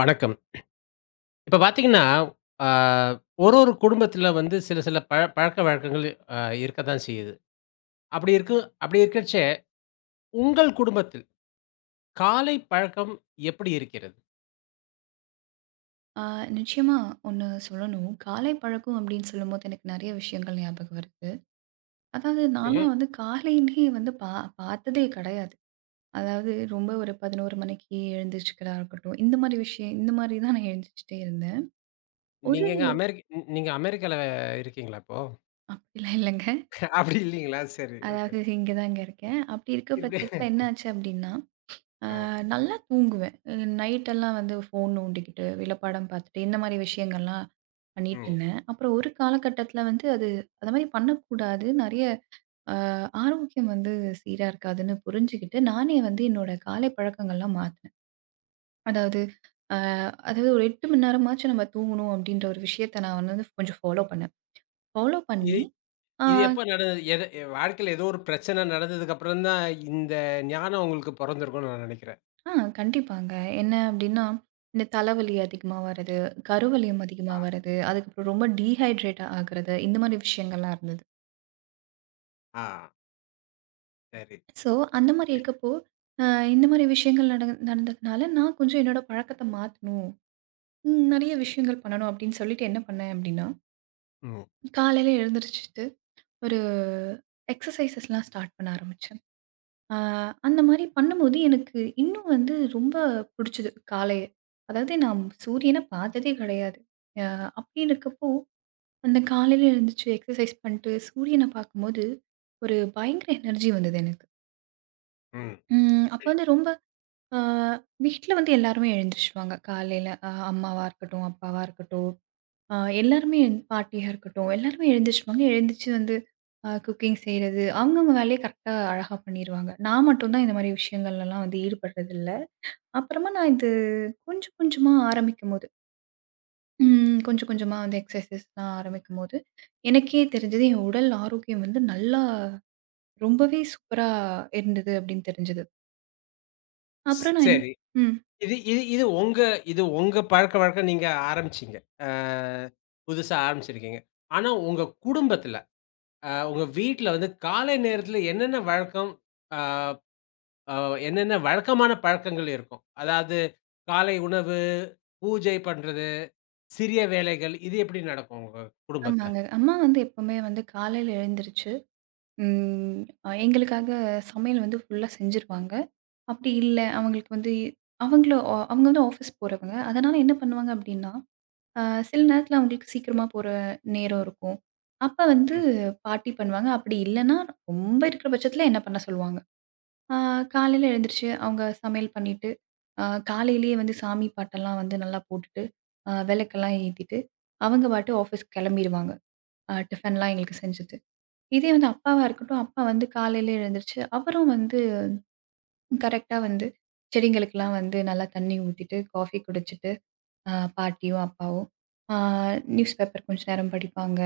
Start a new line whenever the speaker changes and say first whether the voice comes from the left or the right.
left: வணக்கம். இப்ப பார்த்தீங்கன்னா, அ ஒரு ஒரு குடும்பத்தில வந்து சில சில பழக்கவழக்கங்கள் அ இருக்கத்தான் செய்யுது. அப்படி இருக்கு அப்படி இருக்கச்ச உங்கள் குடும்பத்தில் காலை பழக்கம் எப்படி இருக்கிறது?
right: ஆ, நிச்சயமா ஒண்ணு சொல்லணும். காலை பழக்கம் அப்படின்னு சொல்லும்போது, எனக்கு நெறைய விஷயங்கள் ஞாபகம் வருது. அதாவது
left: ம்ஹ்ம்.
right: நான்லாம் வந்து காலையிலயே வந்து பார்த்ததே கிடையாது. அதாவது ரொம்ப ஒரு 11 மணிக்கு எழுந்திரிச்சுக்கிறதா இருக்கட்டும், இந்த மாரி விஷயம் இந்த மாரி தான் நான் எழுந்திரிச்சுட்டே இருந்தேன். ஒரு
left: நீங்க எங்க அமெரிக் நீ நீங்க அமெரிக்கால இருக்கீங்களா இப்போ?
right: அப்படிலாம் இல்லங்க.
left: அப்படி இல்லீங்களா? சரி. ஓகே.
right: அதாவது இங்க தாங்க இருக்கேன். அப்படி இருக்க
left: இப்படி
right: பட்சத்தில என்ன ஆச்சு அப்படின்னா,
left: ஆ.
right: நல்லா தூங்குவேன். நைட்டெல்லாம் வந்து ஃபோன் நோண்டிக்கிட்டு, இல்ல படம் பார்த்துட்டு, இந்த மாரி விஷயங்கள்லாம் பண்ணிட்டு
left: ம்.
right: இருந்தேன். அப்புறம் ஒரு காலகட்டத்தில வந்து அந்த மாரி பண்ணக்கூடாது. நெறைய அ ஆரோக்கியம் வந்து சீரா இருக்காதுன்னு புரிஞ்சுகிட்டு, நானே வந்து என்னோட காலை பழக்கங்கள்லாம் மாத்துனேன். அதாவது அ அதாவது ஒரு 8 மணி நேரமாச்சும் நம்ம தூங்கணும் அப்படின்ற ஒரு விஷயத்த நான் வந்து கொஞ்சம் ஃபாலோ பண்ணேன். ஃபாலோ
left: இது
right: பண்ணி ஆ
left: இது எப்ப நடந்தது? வாழ்க்கையில ஏதோ ஒரு பிரச்சனை நடந்ததுக்கு அப்புறம் தான் இந்த ஞானம் உங்களுக்கு பொறந்திருக்கும்னு நான் நெனைக்கிறேன்.
right: ஆ கண்டிப்பாங்க. என்ன அப்படின்னா, இந்த தலைவலி அதிகமா வரது, கருவலியம் அதிகமா
left: ஆ.
right: வரது, அதுக்கப்புறம் ரொம்ப டீஹைட்ரேட் ஆகுறது, இந்த மாரி விஷயங்கள்லாம் இருந்தது.
left: ஆ. சரி.
right: ஸோ, அந்த மாரி இருக்கப்போ, அ இந்த மாரி விஷயங்கள் நடந்ததுனால நான் கொஞ்சம் என்னோட பழக்கத்த மாத்தணும். நெறைய விஷயங்கள் பண்ணணும் அப்படின்னு சொல்லிட்டு என்ன பண்ணேன் அப்படின்னா,
left: ம்.
right: காலையில எழுந்திரிச்சுட்டு ஒரு எக்ஸர்சைஸஸ்லாம் ஸ்டார்ட் பண்ண ஆரம்பிச்சேன். அ அந்த மாரி பண்ணும்போது எனக்கு இன்னும் வந்து ரொம்ப புடிச்சது காலைய. அதாவது நான் சூரியன பார்த்ததே கிடையாது. அ அப்படி இருக்கப்போ, அந்த காலையில எழுந்துச்சு எக்ஸர்சைஸ் பண்ணிட்டு சூரியன பார்க்கும்போது ஒரு பயங்கர எனர்ஜி வந்தது எனக்கு.
left: ம்.
right: அப்போ வந்து ரொம்ப அ வீட்ல வந்து எல்லாருமே எழுந்திரிச்சுருவாங்க. காலையில அம்மாவா இருக்கட்டும், அப்பாவா இருக்கட்டும், ஆ எல்லாருமே பாட்டியா இருக்கட்டும், எல்லாருமே எழுந்திரிச்சுருவாங்க. எழுந்திரிச்சு வந்து குக்கிங் செய்றது, அவங்கவங்க வேலைய கரெக்ட்டா அழகா பண்ணிருவாங்க. நான் மட்டும் தான் இந்த மாரி விஷயங்கள்லலாம் வந்து ஈடுபடுறதில்ல. அப்புறமா நான் இது கொஞ்சம் கொஞ்சமா ஆரம்பிக்கும்போது, கொஞ்சம் கொஞ்சமா வந்து எக்ஸர்சைஸ்லாம் ஆரம்பிக்கும்போது, எனக்கே தெரிஞ்சது என் உடல் ஆரோக்கியம் வந்து நல்லா ரொம்பவே சூப்பரா இருந்தது அப்படின்னு தெரிஞ்சது. அப்புறம் நான் என்ன
left: சரி.
right: ம்.
left: இது இது இது உங்க இது உங்க பழக்கவழக்கம் நீங்க ஆரம்பிச்சீங்க. அ புதுசா ஆரம்பிச்சிருக்கீங்க. ஆனா உங்க குடும்பத்துல, உங்க வீட்ல வந்து காலை நேரத்துல என்னென்ன வழக்கம்? அ அ என்னென்ன வழக்கமான பழக்கங்கள் இருக்கும்? அதாவது காலை உணவு, பூஜை பண்றது, சிறிய வேலைகள் இது எப்படி நடக்கும் உங்க குடும்பத்துல?
right: ஆமாங்க. அம்மா வந்து எப்பவுமே வந்து காலையில எழுந்திரிச்சு, ம். அ எங்களுக்காக சமையல் வந்து ஃபுல்லா செஞ்சுருவாங்க. அப்படி இல்ல, அவங்களுக்கு வந்து அவங்களும் அவங்க வந்து ஆஃபீஸ் போறவங்க. அதனால என்ன பண்ணுவாங்க அப்படின்னா, அ சில நேரத்தில அவங்களுக்கு சீக்கிரமா போற நேரம் இருக்கும். அப்ப வந்து
left: ம்.
right: பாட்டி பண்ணுவாங்க. அப்படி இல்லன்னா, ரொம்ப இருக்கிற பட்சத்தில என்ன பண்ண சொல்லுவாங்க. அ காலையில எழுந்திரிச்சு அவங்க சமையல் பண்ணிட்டு, அ காலையிலேயே வந்து சாமி பாட்டெல்லாம் வந்து நல்லா போட்டுட்டு, விளக்கெல்லாம் ஏத்திட்டு, அவங்க பாட்டு ஆஃபீஸ்க்கு கிளம்பிருவாங்க. டிஃபன்லாம் எங்களுக்கு செஞ்சு இதே வந்து அப்பாவா இருக்கட்டும், அப்பா வந்து காலையில எழுந்திருச்சு, அவரும் வந்து கரெக்ட்டா வந்து செடிங்களுக்கெல்லாம் வந்து நல்லா தண்ணி ஊத்திட்டு, காஃபி குடிச்சிட்டு, அ பாட்டியும், அப்பாவும் அ நியூஸ் பேப்பர் கொஞ்ச நேரம் படிப்பாங்க.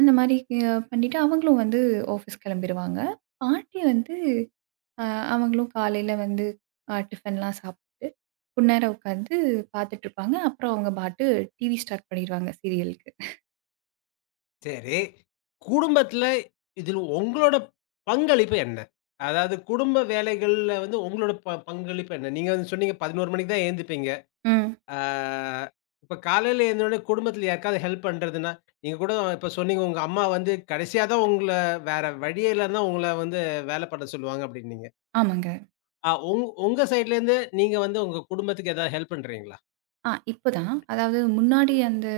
right: அந்த மாரி பண்ணிட்டு அவங்களும் வந்து ஆஃபீஸ் கிளம்பிருவாங்க. பாட்டி வந்து அ அவங்களும் காலையில வந்து டிஃபன்லாம் சாப்பிட்டு, கொந்நேரம் உட்காந்து பார்த்துட்டுருப்பாங்க. அப்புறம் அவங்க பாட்டு டிவி ஸ்டார்ட் பண்ணிருவாங்க சீரியலுக்கு.
left: சரி. குடும்பத்துல இதில் உங்களோட பங்களிப்பு என்ன? அதாவது குடும்ப வேலைகள்ல வந்து உங்களோட பங்களிப்பு என்ன? நீங்க வந்து சொன்னீங்க 11 மணிக்கு தான் எழுந்துப்பீங்க.
right: ம்.
left: ஆ, இப்ப காலையில எழுந்தவுடனே குடும்பத்தில யாருக்காவது ஹெல்ப் பண்றதுன்னா, நீங்க கூட இப்ப சொன்னீங்க, உங்க அம்மா வந்து கடைசியா தான் உங்கள வேற வழியே இல்லன்னா உங்கள வந்து வேலை பண்ண சொல்லுவாங்க அப்டின்னீங்க.
right: ஆமாங்க.
left: அ உங் உங்க சைட்லேருந்து நீங்க வந்து உங்க குடும்பத்துக்கு ஏதாவது ஹெல்ப் பண்றீங்களா?
right: இப்பதான். அதாவது முன்னாடி அந்த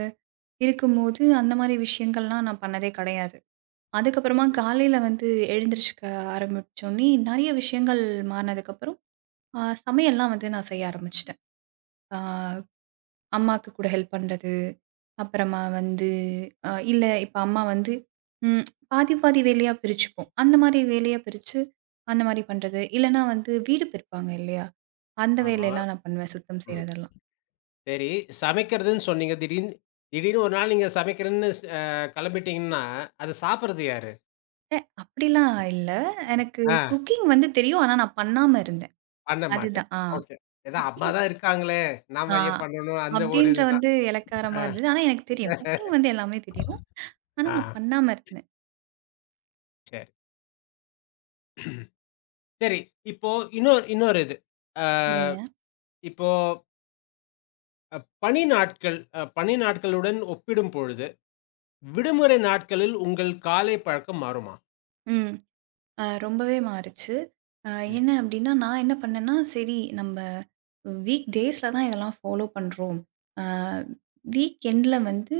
right: இருக்கும்போது, அந்த மாரி விஷயங்கள்லாம் நான் பண்ணதே கிடையாது. அதுக்கப்புறமா காலையில வந்து எழுந்திரிச்சுக்க ஆரம்பிச்சோனே, நெறைய விஷயங்கள் மாறுனதுக்கப்புறம், சமையல்லாம் வந்து நான் செய்ய ஆரம்பிச்சுட்டேன். அ அம்மாக்கு கூட ஹெல்ப் பண்றது, அப்புறமா வந்து இல்ல இப்ப அம்மா வந்து ம் பாதி பாதி வேலையா பிரிச்சுப்போம். அந்த மாரி வேலையா பிரிச்சு, அந்த மாரி பண்றது. இல்லன்னா வந்து வீடு பெருப்பாங்க இல்லையா? அந்த
left: ஆமா.
right: வேலையெல்லாம் நான் பண்ணுவேன், சுத்தம்
left: ம்.
right: செய்றதெல்லாம்.
left: சரி, சமைக்கிறதுன்னு சொன்னீங்க. திடீர்னு திடீர்னு ஒரு நாள் நீங்க சமைக்கிறேன்னு ஸ் அ கிளம்பிட்டீங்கன்னா, அத சாப்பிடுறது யாரு?
right: ஏ அப்படிலாம் இல்ல. எனக்கு
left: ஆ,
right: குக்கிங் வந்து தெரியும். ஆனா நான் பண்ணாம இருந்தேன்.
left: பண்ண மாட்டேன்.
right: அதுதான். ஆ.
left: ஓகே. ஏதோ அம்மா
right: குக்கிங்
left: தான் இருக்காங்களே!
right: ஆ
left: நாம ஏன் பண்ணணும்? அந்த ஒரு
right: அப்டின்ற
left: இதுதான்.
right: வந்து இளக்காரமா
left: ஆ.
right: இருந்தது. ஆனா எனக்கு தெரியும். குக்கிங் வந்து எல்லாமே தெரியும். ஆனா
left: ஆ,
right: நான் பண்ணாம இருந்தேன்.
left: சரி. சரி. இப்போ இன்னொரு இன்னொரு இது. அ
right: சரிங்க.
left: இப்போ அ பணி நாட்கள் அ பணி நாட்களுடன் ஒப்பிடும் பொழுது, விடுமுறை நாட்களில் உங்கள் காலை பழக்கம் மாறுமா?
right: ம். அ ரொம்பவே மாறுச்சு. அ
left: ம்.
right: என்ன அப்டின்னா, நான் என்ன பண்ணேன்னா, சரி நம்ம வீக் டேஸ்ல தான் இதெல்லாம் ஃபாலோ பண்றோம். அ வீக் எண்ட்ல வந்து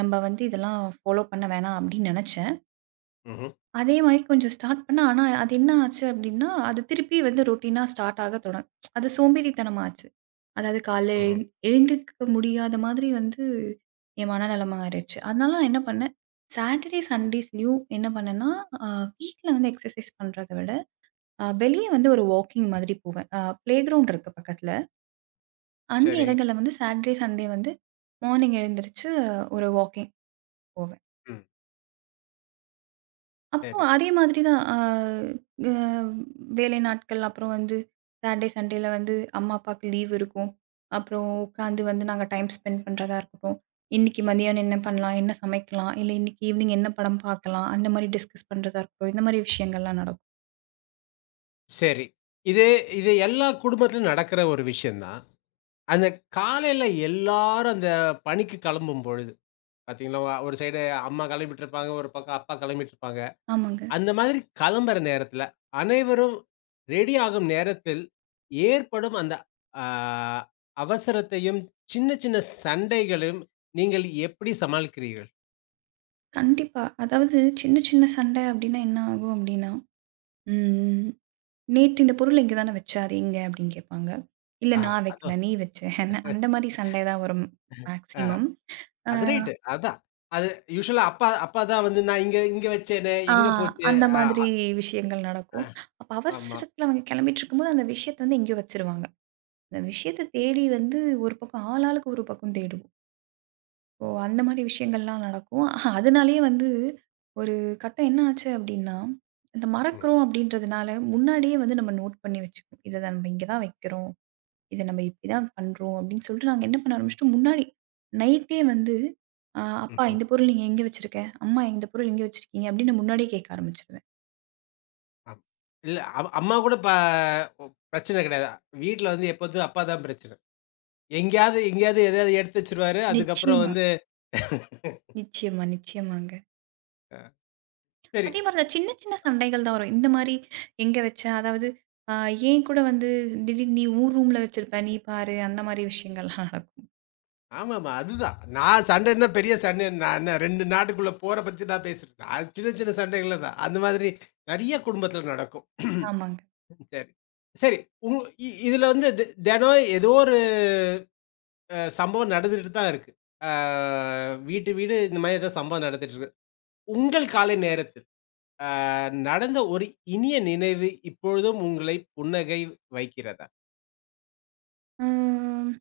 right: நம்ம வந்து இதெல்லாம் ஃபாலோ பண்ண வேணாம் அப்டின்னு நெனச்சேன்.
left: ம்ஹ்ம்.
right: அதே மாரி கொஞ்சம் ஸ்டார்ட் பண்ணேன். ஆனா அது என்ன ஆச்சு அப்டின்னா, அது திருப்பி வந்து ரொட்டீனா ஸ்டார்ட் ஆக அது சோம்பேறித்தனமாச்சு. அதாவது காலைல
left: ம்ஹ்ம்.
right: எழுந்திரிக்க முடியாத மாதிரி வந்து என் மனநெலம ஆயிருச்சு. அதனால நான் என்ன பண்ணேன், சாட்டர்டே, சண்டேஸ்லயும் என்ன பண்ணேன்னா, அ வீட்ல வந்து எக்ஸர்சைஸ் பண்றத விட, வெளிய வந்து ஒரு வாக்கிங் மாதிரி போவேன். பிளே கிரவுண்ட் இருக்கு பக்கத்துல. அந்த
left: சரி.
right: இடங்கள்ல வந்து சாட்டர்டே, சண்டே வந்து மார்னிங் எழுந்திரிச்சு ஒரு வாக்கிங் போவேன்.
left: ம்.
right: அப்போ
left: சரி,
right: அதே மாதிரி தான். அ அ வேலை நாட்கள் அப்புறம் வந்து சாட்டர்டே, சண்டேல வந்து அம்மா, அப்பாவுக்கு லீவ் இருக்கும். அப்புறம் உட்காந்து வந்து நாங்க டைம் ஸ்பெண்ட் பண்றதா இருக்கட்டும். இன்னைக்கு மதியானம் என்ன பண்ணலாம்? என்ன சமைக்கலாம்? இல்ல இன்னைக்கு ஈவினிங் என்ன படம் பார்க்கலாம்? அந்த மாதிரி டிஸ்கஸ் பண்றதா இருக்கட்டும். இந்த மாதிரி விஷயங்கள்லாம் நடக்கும்.
left: சரி. இது இது எல்லா குடும்பத்திலும் நடக்கிற ஒரு விஷயம் தான். அந்த காலையில எல்லாரும் அந்த பணிக்கு கிளம்பும் பொழுது, பார்த்தீங்களா, ஒரு சைடு அம்மா கிளம்பிட்டுருப்பாங்க, ஒரு பக்கம் அப்பா கிளம்பிட்டுருப்பாங்க.
right: ஆமாங்க.
left: அந்த மாதிரி கிளம்புற நேரத்துல, அனைவரும் ரெடி ஆகும் நேரத்தில் ஏற்படும் அந்த அ அவசரத்தையும், சின்ன சின்ன சண்டைகளையும் நீங்கள் எப்படி சமாளிக்கிறீர்கள்?
right: கண்டிப்பா. அதாவது சின்ன சின்ன சண்டை அப்படின்னா என்ன ஆகும் அப்படின்னா, ம் "நேத்து இந்த பொருள் இங்க தானே வச்சாரு இங்க" அப்படின்னு கேட்பாங்க. "இல்ல
left: ஆ,
right: நான்
left: அதுவா?
right: வைக்கல, நீ வச்ச". அந்த மாதிரி சண்டை தான் வரும்,
left: அ
right: மேக்ஸிமம். அ
left: அது ரைட்டு. அதான். அது யூசுவலா அப்பா அப்பா தான் வந்து, நான் இங்க இங்க வச்சேனே,
right: ஆ
left: எங்க போச்சு?
right: அந்த மாதிரி
left: ஆ,
right: விஷயங்கள்
left: அ
right: நடக்கும். அப்ப
left: ஆமா.
right: அவசரத்துல அவங்க கிளம்பிட்டுருக்கும்போது, அந்த விஷயத்த வந்து எங்கேயோ வச்சுருவாங்க. அந்த விஷயத்த தேடி வந்து ஒரு பக்கம் ஆளாளுக்கு ஒரு பக்கம் தேடுவோம். ஓ! அந்த மாரி விஷயங்கள்லாம் நடக்கும். ஆஹா அதனாலேயே வந்து ஒரு கட்டம் என்ன ஆச்சு அப்டின்னா, இந்த
left: ம்.
right: மறக்கிறோம் அப்டின்றதுனால முன்னாடியே வந்து நம்ம நோட் பண்ணி வச்சுக்குவோம். இத நம்ம இங்க தான் வைக்கிறோம். இத நம்ம இப்டி தான் பண்றோம் அப்டின்னு சொல்லிட்டு நாங்க என்ன பண்ண ஆரம்பிச்சுட்டோம், முன்னாடி நைட்டே வந்து, "அப்பா
left: ம்ஹ்ம்.
right: இந்த பொருள் நீங்க எங்க வச்சிருக்க? அம்மா இந்த பொருள் எங்க வச்சிருக்கீங்க?" அப்டின்னு முன்னாடியே கேட்க ஆரம்பிச்சுருவேன்.
left: ஆமா. இல்ல அம்மா கூட பிரச்சனை கிடையாது. வீட்ல வந்து எப்போதும் அப்பா தான் பிரச்சனை. எங்கேயாவது எங்கேயாவது எதையாவது எடுத்து வச்சுருவாரு. அதுக்கப்புறம்
right: நிச்சயமா,
left: வந்து
right: நிச்சயமா, நிச்சயமாங்க.
left: சரி.
right: அதே மாரி தான் சின்ன, சின்ன சண்டைகள் தான் வரும். இந்த மாரி எங்க வச்ச? அதாவது அ ஏன் கூட வந்து திடீர்னு நீ உன் ரூம்ல வச்சிருப்ப. நீ பாரு அந்த மாரி விஷயங்கள்லாம் நடக்கும்.
left: ஆமாமா. அதுதான். நான் சண்டைன்னா பெரிய சண்டை, நான் என்ன 2 நாட்டுக்குள்ள போற பத்தி நான் பேசுறேன்? அது சின்ன சின்ன சண்டைகள் தான். அந்த மாதிரி நெறைய குடும்பத்துல நடக்கும்.
right: ஆமாங்க.
left: சரி. சரி. உங் இ இதுல வந்து தினம் ஏதோ ஒரு சம்பவம் நடந்துட்டு தான் இருக்கு. ஆ, வீட்டு வீடு இந்த மாதிரி ஏதோ சம்பவம் நடந்துட்டு இருக்கு. உங்கள் காலை நேரத்தில் அ நடந்த ஒரு இனிய நினைவு இப்பொழுதும் உங்களை புன்னகை வைக்கிறதா?
right: ம்.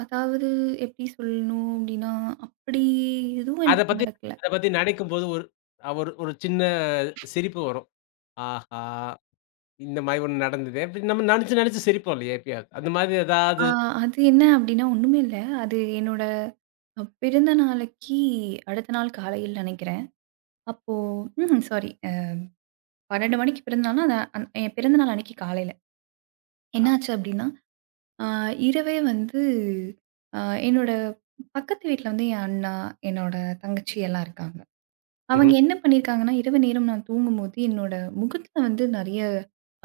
right: அதாவது எப்படி சொல்லணும் அப்படின்னா, அப்படி எதுவும்
left: அத
right: எனக்கு
left: பத்தி
right: நடக்கல.
left: அத பத்தி நினைக்கும்போது ஒரு ஒரு ஒரு சின்ன சிரிப்பு வரும். ஆஹா! இந்த மாரி ஒண்ணு நடந்தது அப்டின்னு நம்ம நெனச்சு நெனச்சு சிரிப்போம் இல்லையா எப்பயாவது. அந்த மாதிரி ஏதாவது?
right: ஆ அது என்ன அப்படின்னா ஒண்ணுமே இல்ல. அது என்னோட பிறந்த நாளைக்கு அடுத்த நாள் காலையில் நினைக்கிறேன். அப்போ ம்ஹ்ம். சாரி. 12 மணிக்கு பிறந்தநாள்னா, அது அந்த- என் பிறந்த நாள் அன்னைக்கு காலையில.
left: ஆ.
right: என்னாச்சு அப்படின்னா, ஆ, இரவே வந்து அ என்னோட பக்கத்து வீட்ல வந்து என் அண்ணா, என்னோட தங்கச்சி எல்லாம் இருக்காங்க. அவங்க
left: ம்ஹ்ம்.
right: என்ன பண்ணியிருக்காங்கன்னா, இரவு நேரம் நான் தூங்கும்போது என்னோட முகத்துல வந்து நெறைய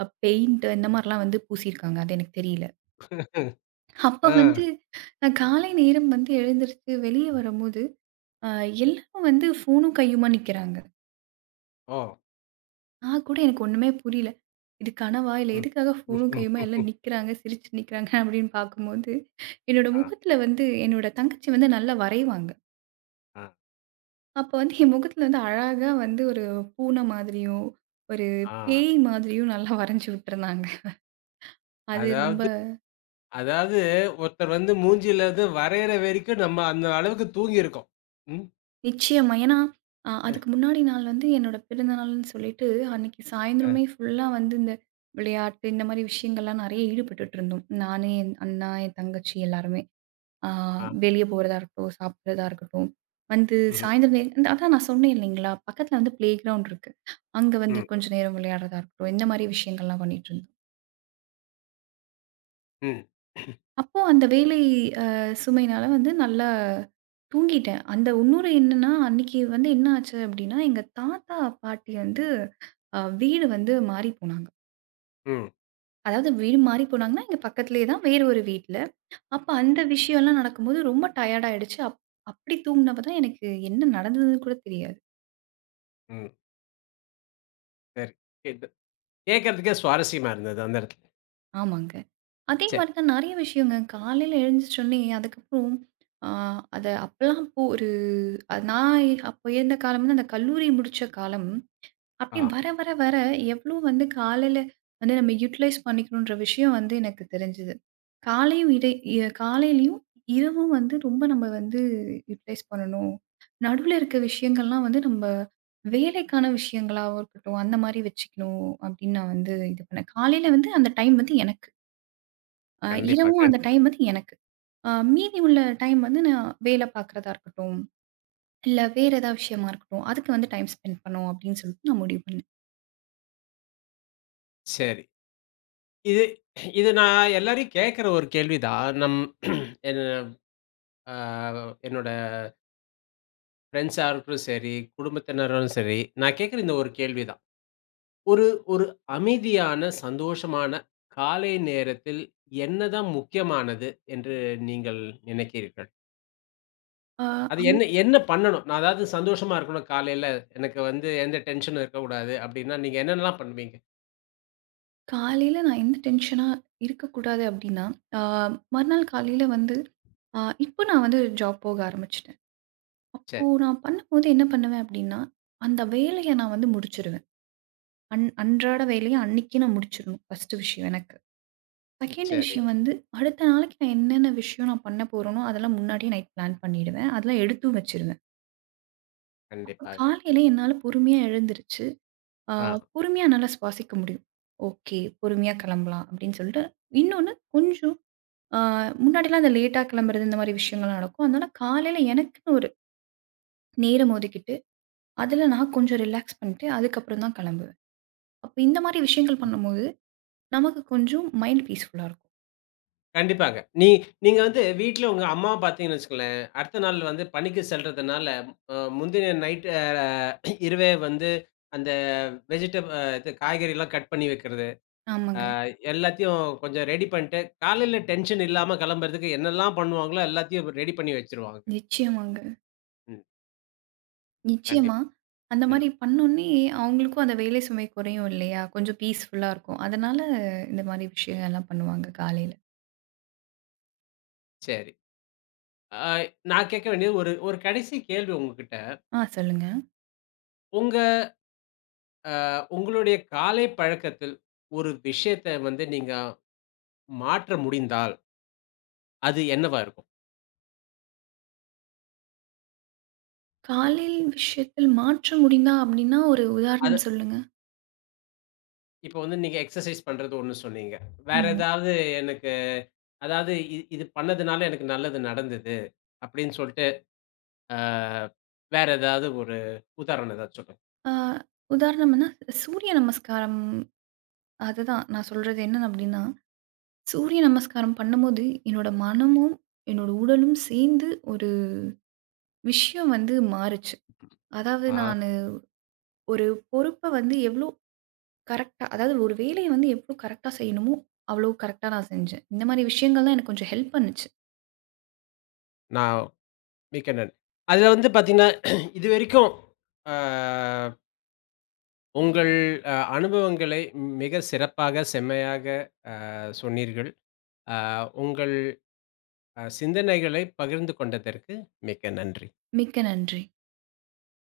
right: பெயிண்ட் இந்த மாரிலாம் வந்து பூசியிருக்காங்க. அது எனக்கு தெரியல. அப்ப
left: ஆ.
right: வந்து நான் காலை நேரம் வந்து எழுந்திரிச்சு வெளிய வரும்போது, அ எல்லாரும் வந்து ஃபோனும் கையுமா நிக்கிறாங்க.
left: ஓ!
right: நான் கூட எனக்கு ஒண்ணுமே புரியல. இது கனவா? இல்ல
left: ம்.
right: எதுக்காக ஃபோனும்
left: ம்ஹ்ம்.
right: கையுமா எல்லாம் நிக்கிறாங்க, சிரிச்சு நிக்கிறாங்க அப்படின்னு பார்க்கும்போது என்னோட
left: ஆ,
right: முகத்துல வந்து என்னோட தங்கச்சி வந்து நல்லா வரைவாங்க.
left: ஆ,
right: அப்ப வந்து என் முகத்துல வந்து அழகா வந்து ஒரு பூனை மாதிரியும், ஒரு
left: ஆ.
right: பேய் மாதிரியும் நல்லா வரைஞ்சு விட்டுருந்தாங்க. அது ரொம்ப
left: அதாவது அதாவது ஒருத்தர் வந்து மூஞ்சில இருந்து வரையற வரைக்கும் நம்ம அந்த அளவுக்கு தூங்கியிருக்கோம். ம்.
right: நிச்சயமா. ஏன்னா, அதுக்கு முன்னாடி நாள் வந்து என்னோட பிறந்தநாள்ன்னு சொல்லிட்டு, அன்னைக்கு
left: அ,
right: சாயந்தரமே ஃபுல்லா வந்து இந்த விளையாட்டு, இந்த மாரி விஷயங்கள்லாம் நெறைய ஈடுபட்டுட்டு இருந்தோம். நானு, என் அண்ணா, என் தங்கச்சி எல்லாருமே. ஆ
left: ஆ.
right: வெளிய போறதா இருக்கட்டும், சாப்பிடுறதா இருக்கட்டும். வந்து
left: ம்,
right: சாயந்தரம் இந்த- அதான் நான் சொன்னேன் இல்லைங்களா? பக்கத்தில வந்து ப்ளே கிரவுண்ட் இருக்கு. அங்க வந்து
left: ம்,
right: கொஞ்ச நேரம் விளையாடுறதா இருக்கட்டும், இந்த மாரி விஷயங்கள்லாம் பண்ணிட்டுருந்தோம்.
left: ம்,
right: அப்போ அந்த வேலை அ சுமையினால வந்து நல்லா தூங்கிட்டேன். அந்த இன்னொரு என்னன்னா, அன்னைக்கு வந்து என்ன ஆச்சு அப்படின்னா, எங்க தாத்தா, பாட்டி வந்து வீடு வந்து மாறி போனாங்க.
left: ம்,
right: அதாவது வீடு மாறி போனாங்கன்னா, எங்க பக்கத்திலேயே தான் வேறு ஒரு வீட்ல. அப்ப அந்த விஷயம்லாம் நடக்கும்போது ரொம்ப டயர்ட் ஆயிடுச்சு. அப்படி தூங்குனப்ப தான் எனக்கு என்ன நடந்ததுன்னு கூட தெரியாது.
left: ம். சரி. கேட்டு கேட்கறதுக்கே சுவாரஸ்யமா இருந்தது அந்த இடத்துல.
right: ஆமாங்க. அதே
left: சரி.
right: மாரி தான் நெறைய விஷயங்க. காலையில எழுந்திரிச்சோனே, அதுக்கப்புறம் ஆ அத அப்பலாம் அப்போ ஒரு அது நான் அப்போ இருந்த காலம் வந்து அந்த கல்லூரி முடிச்ச காலம். அப்படி
left: ஆ.
right: வர வர வர எவ்வளோ வந்து காலையில வந்து நம்ம யூட்டிலைஸ் பண்ணிக்கணுன்ற விஷயம் வந்து எனக்கு தெரிஞ்சது. காலையும் இடை எ காலையிலயும், இரவும் வந்து ரொம்ப நம்ம வந்து யூட்டிலைஸ் பண்ணணும். நடுவுல இருக்க விஷயங்கள்லாம் வந்து நம்ம வேலைக்கான விஷயங்களாவும் இருக்கட்டும், அந்த மாரி வச்சுக்கணும் அப்படின்னு நான் வந்து இது பண்ணேன். காலையில வந்து அந்த டைம் வந்து எனக்கு.
left: கண்டிப்பா,
right: இரவும் அந்த
left: கண்டிப்பா.
right: டைம் வந்து எனக்கு. மீதி உள்ள டைம் வந்து நான் வேலை பார்க்குறதா இருக்கட்டும், இல்ல வேற ஏதாவது விஷயமா இருக்கட்டும், அதுக்கு வந்து டைம் ஸ்பெண்ட் பண்ணுவோம் அப்படின்னு சொல்லிட்டு நான் முடிவு பண்ணேன்.
left: சரி. இது இது நான் எல்லாரையும் கேட்கற ஒரு கேள்விதான். என்ன, ஆ என்னோட ஃப்ரெண்ட்ஸா இருக்கட்டும் சரி, குடும்பத்தினரும் சரி, நான் கேட்கிற இந்த ஒரு கேள்வி தான். ஒரு ஒரு அமைதியான, சந்தோஷமான காலை நேரத்தில் என்னதான் முக்கியமானது என்று நீங்கள் நினைக்கிறீர்கள்?
right: அ
left: அது
right: அவன்
left: என்ன என்ன பண்ணணும்? நான் அதாவது சந்தோஷமா இருக்கணும் காலையில. எனக்கு வந்து எந்த டென்ஷனும் இருக்கக்கூடாது. அப்படின்னா, நீங்க என்னென்னலாம் பண்ணுவீங்க?
right: காலையில நான் எந்த டென்ஷனா இருக்கக்கூடாது அப்படின்னா, அ மறுநாள் காலையில வந்து அ இப்போ நான் வந்து ஜாப் போக ஆரம்பிச்சுட்டேன். அப்போ
left: சரி,
right: நான் பண்ணும்போது என்ன பண்ணுவேன் அப்படின்னா, அந்த வேலைய நான் வந்து முடிச்சுருவேன். அன்றாட வேலைய அன்னைக்கு நான் முடிச்சிடணும், ஃபர்ஸ்ட்டு விஷயம் எனக்கு. செகண்ட்
left: சரி.
right: விஷயம் வந்து, அடுத்த நாளைக்கு நான் என்னென்ன விஷயம் நான் பண்ண போறேனோ, அதெல்லாம் முன்னாடியே நைட் பிளான் பண்ணிடுவேன். அதெல்லாம் எடுத்தும் வச்சிருவேன். அப்ப
left: கண்டிப்பா.
right: காலையில என்னால பொறுமையா எழுந்திருச்சு, ஆ
left: ஆ.
right: பொறுமையா என்னால சுவாசிக்க முடியும். ஓகே, பொறுமையா கிளம்பலாம் அப்படின்னு சொல்லிட்டு, இன்னொன்னு கொஞ்சம் ஆ முன்னாடிலாம் அந்த லேட்டா கிளம்புறது இந்த மாரி விஷயங்கள்லாம் நடக்கும். அதனால காலையில எனக்குன்னு ஒரு நேரம் ஒதுக்கிட்டு, அதுல நான் கொஞ்சம் ரிலாக்ஸ் பண்ணிட்டு, அதுக்கப்புறம் தான் கிளம்புவேன். அப்ப இந்த மாரி விஷயங்கள் பண்ணும்போது, நமக்கு கொஞ்சம் மைண்ட் பீஸ்ஃபுல்லா இருக்கும்.
left: கண்டிப்பாங்க. நீங்க வந்து வீட்ல உங்க அம்மாவ பார்த்தீங்கன்னு வச்சுக்கோங்களேன், அடுத்த நாள் வந்து பணிக்கு செல்றதுனால, அ முந்தின நைட் அ இரவே வந்து அந்த வெஜிடப் அ இது காய்கறிலாம் கட் பண்ணி வைக்கிறது,
right: ஆமாங்க.
left: எல்லாத்தையும் கொஞ்சம் ரெடி பண்ணிட்டு, காலையில டென்ஷன் இல்லாம கெளம்புறதுக்கு என்னெல்லாம் பண்ணுவாங்களோ எல்லாத்தையும் ரெடி பண்ணி வச்சுருவாங்க.
right: நிச்சயமாங்க.
left: ம்.
right: நிச்சயமா.
left: கண்டிப்பா.
right: அந்த
left: ம்.
right: மாரி பண்ணோனே, அவங்களுக்கும் அந்த வேலை சுமை குறையும் இல்லையா? கொஞ்சம் பீஸ்ஃபுல்லா இருக்கும். அதனால இந்த மாரி விஷயங்கள்லாம் பண்ணுவாங்க காலையில.
left: சரி. அ நான் கேட்க வேண்டியது ஒரு ஒரு கடைசி கேள்வி உங்ககிட்ட.
right: சொல்லுங்க.
left: உங்க உங்களுடைய காலை பழக்கத்தில் ஒரு விஷயத்த வந்து நீங்க மாற்ற முடிந்தால், அது என்னவா இருக்கும்?
right: காலையில் விஷயத்தில் மாற்ற முடிந்தா அப்டின்னா, ஒரு
left: அது
right: உதாரணம் சொல்லுங்க.
left: இப்ப வந்து நீங்க எக்ஸர்சைஸ் பண்றது ஒண்ணு சொன்னீங்க. வேற
right: ஆமா.
left: ஏதாவது எனக்கு, அதாவது இது பண்ணதுனால எனக்கு நல்லது நடந்தது அப்படின்னு சொல்ட்டு, அ வேற ஏதாவது ஒரு உதாரணம் ஏதாவது சொல்லுங்க.
right: ஆ உதாரணம்னா, சூரிய நமஸ்காரம். அதுதான் நான் சொல்றது என்ன அப்டின்னா, சூரிய நமஸ்காரம் பண்ணும்போது என்னோட மனமும், என்னோட உடலும் சேர்ந்து ஒரு விஷயம் வந்து மாறுச்சு. அதாவது
left: ஆஹா,
right: நானு ஒரு பொறுப்ப வந்து எவ்ளோ கரெக்ட்டா. அதாவது ஒரு வேலைய வந்து எவ்ளோ கரெக்ட்டா செய்யணுமோ, அவ்ளோ கரெக்ட்டா நான் செஞ்சேன். இந்த மாரி விஷயங்கள் தான் எனக்கு கொஞ்சம் ஹெல்ப் பண்ணுச்சு.
left: நான் மிக்க நன்றி. அதுல வந்து பாத்தீங்கன்னா, இதுவரைக்கும் அ உங்கள் அனுபவங்களை மிக சிறப்பாக, செம்மையாக சொன்னீர்கள். அ உங்கள் சிந்தனைகளை பகிர்ந்து கொண்டதற்கு மிக்க நன்றி.
right: மிக்க நன்றி.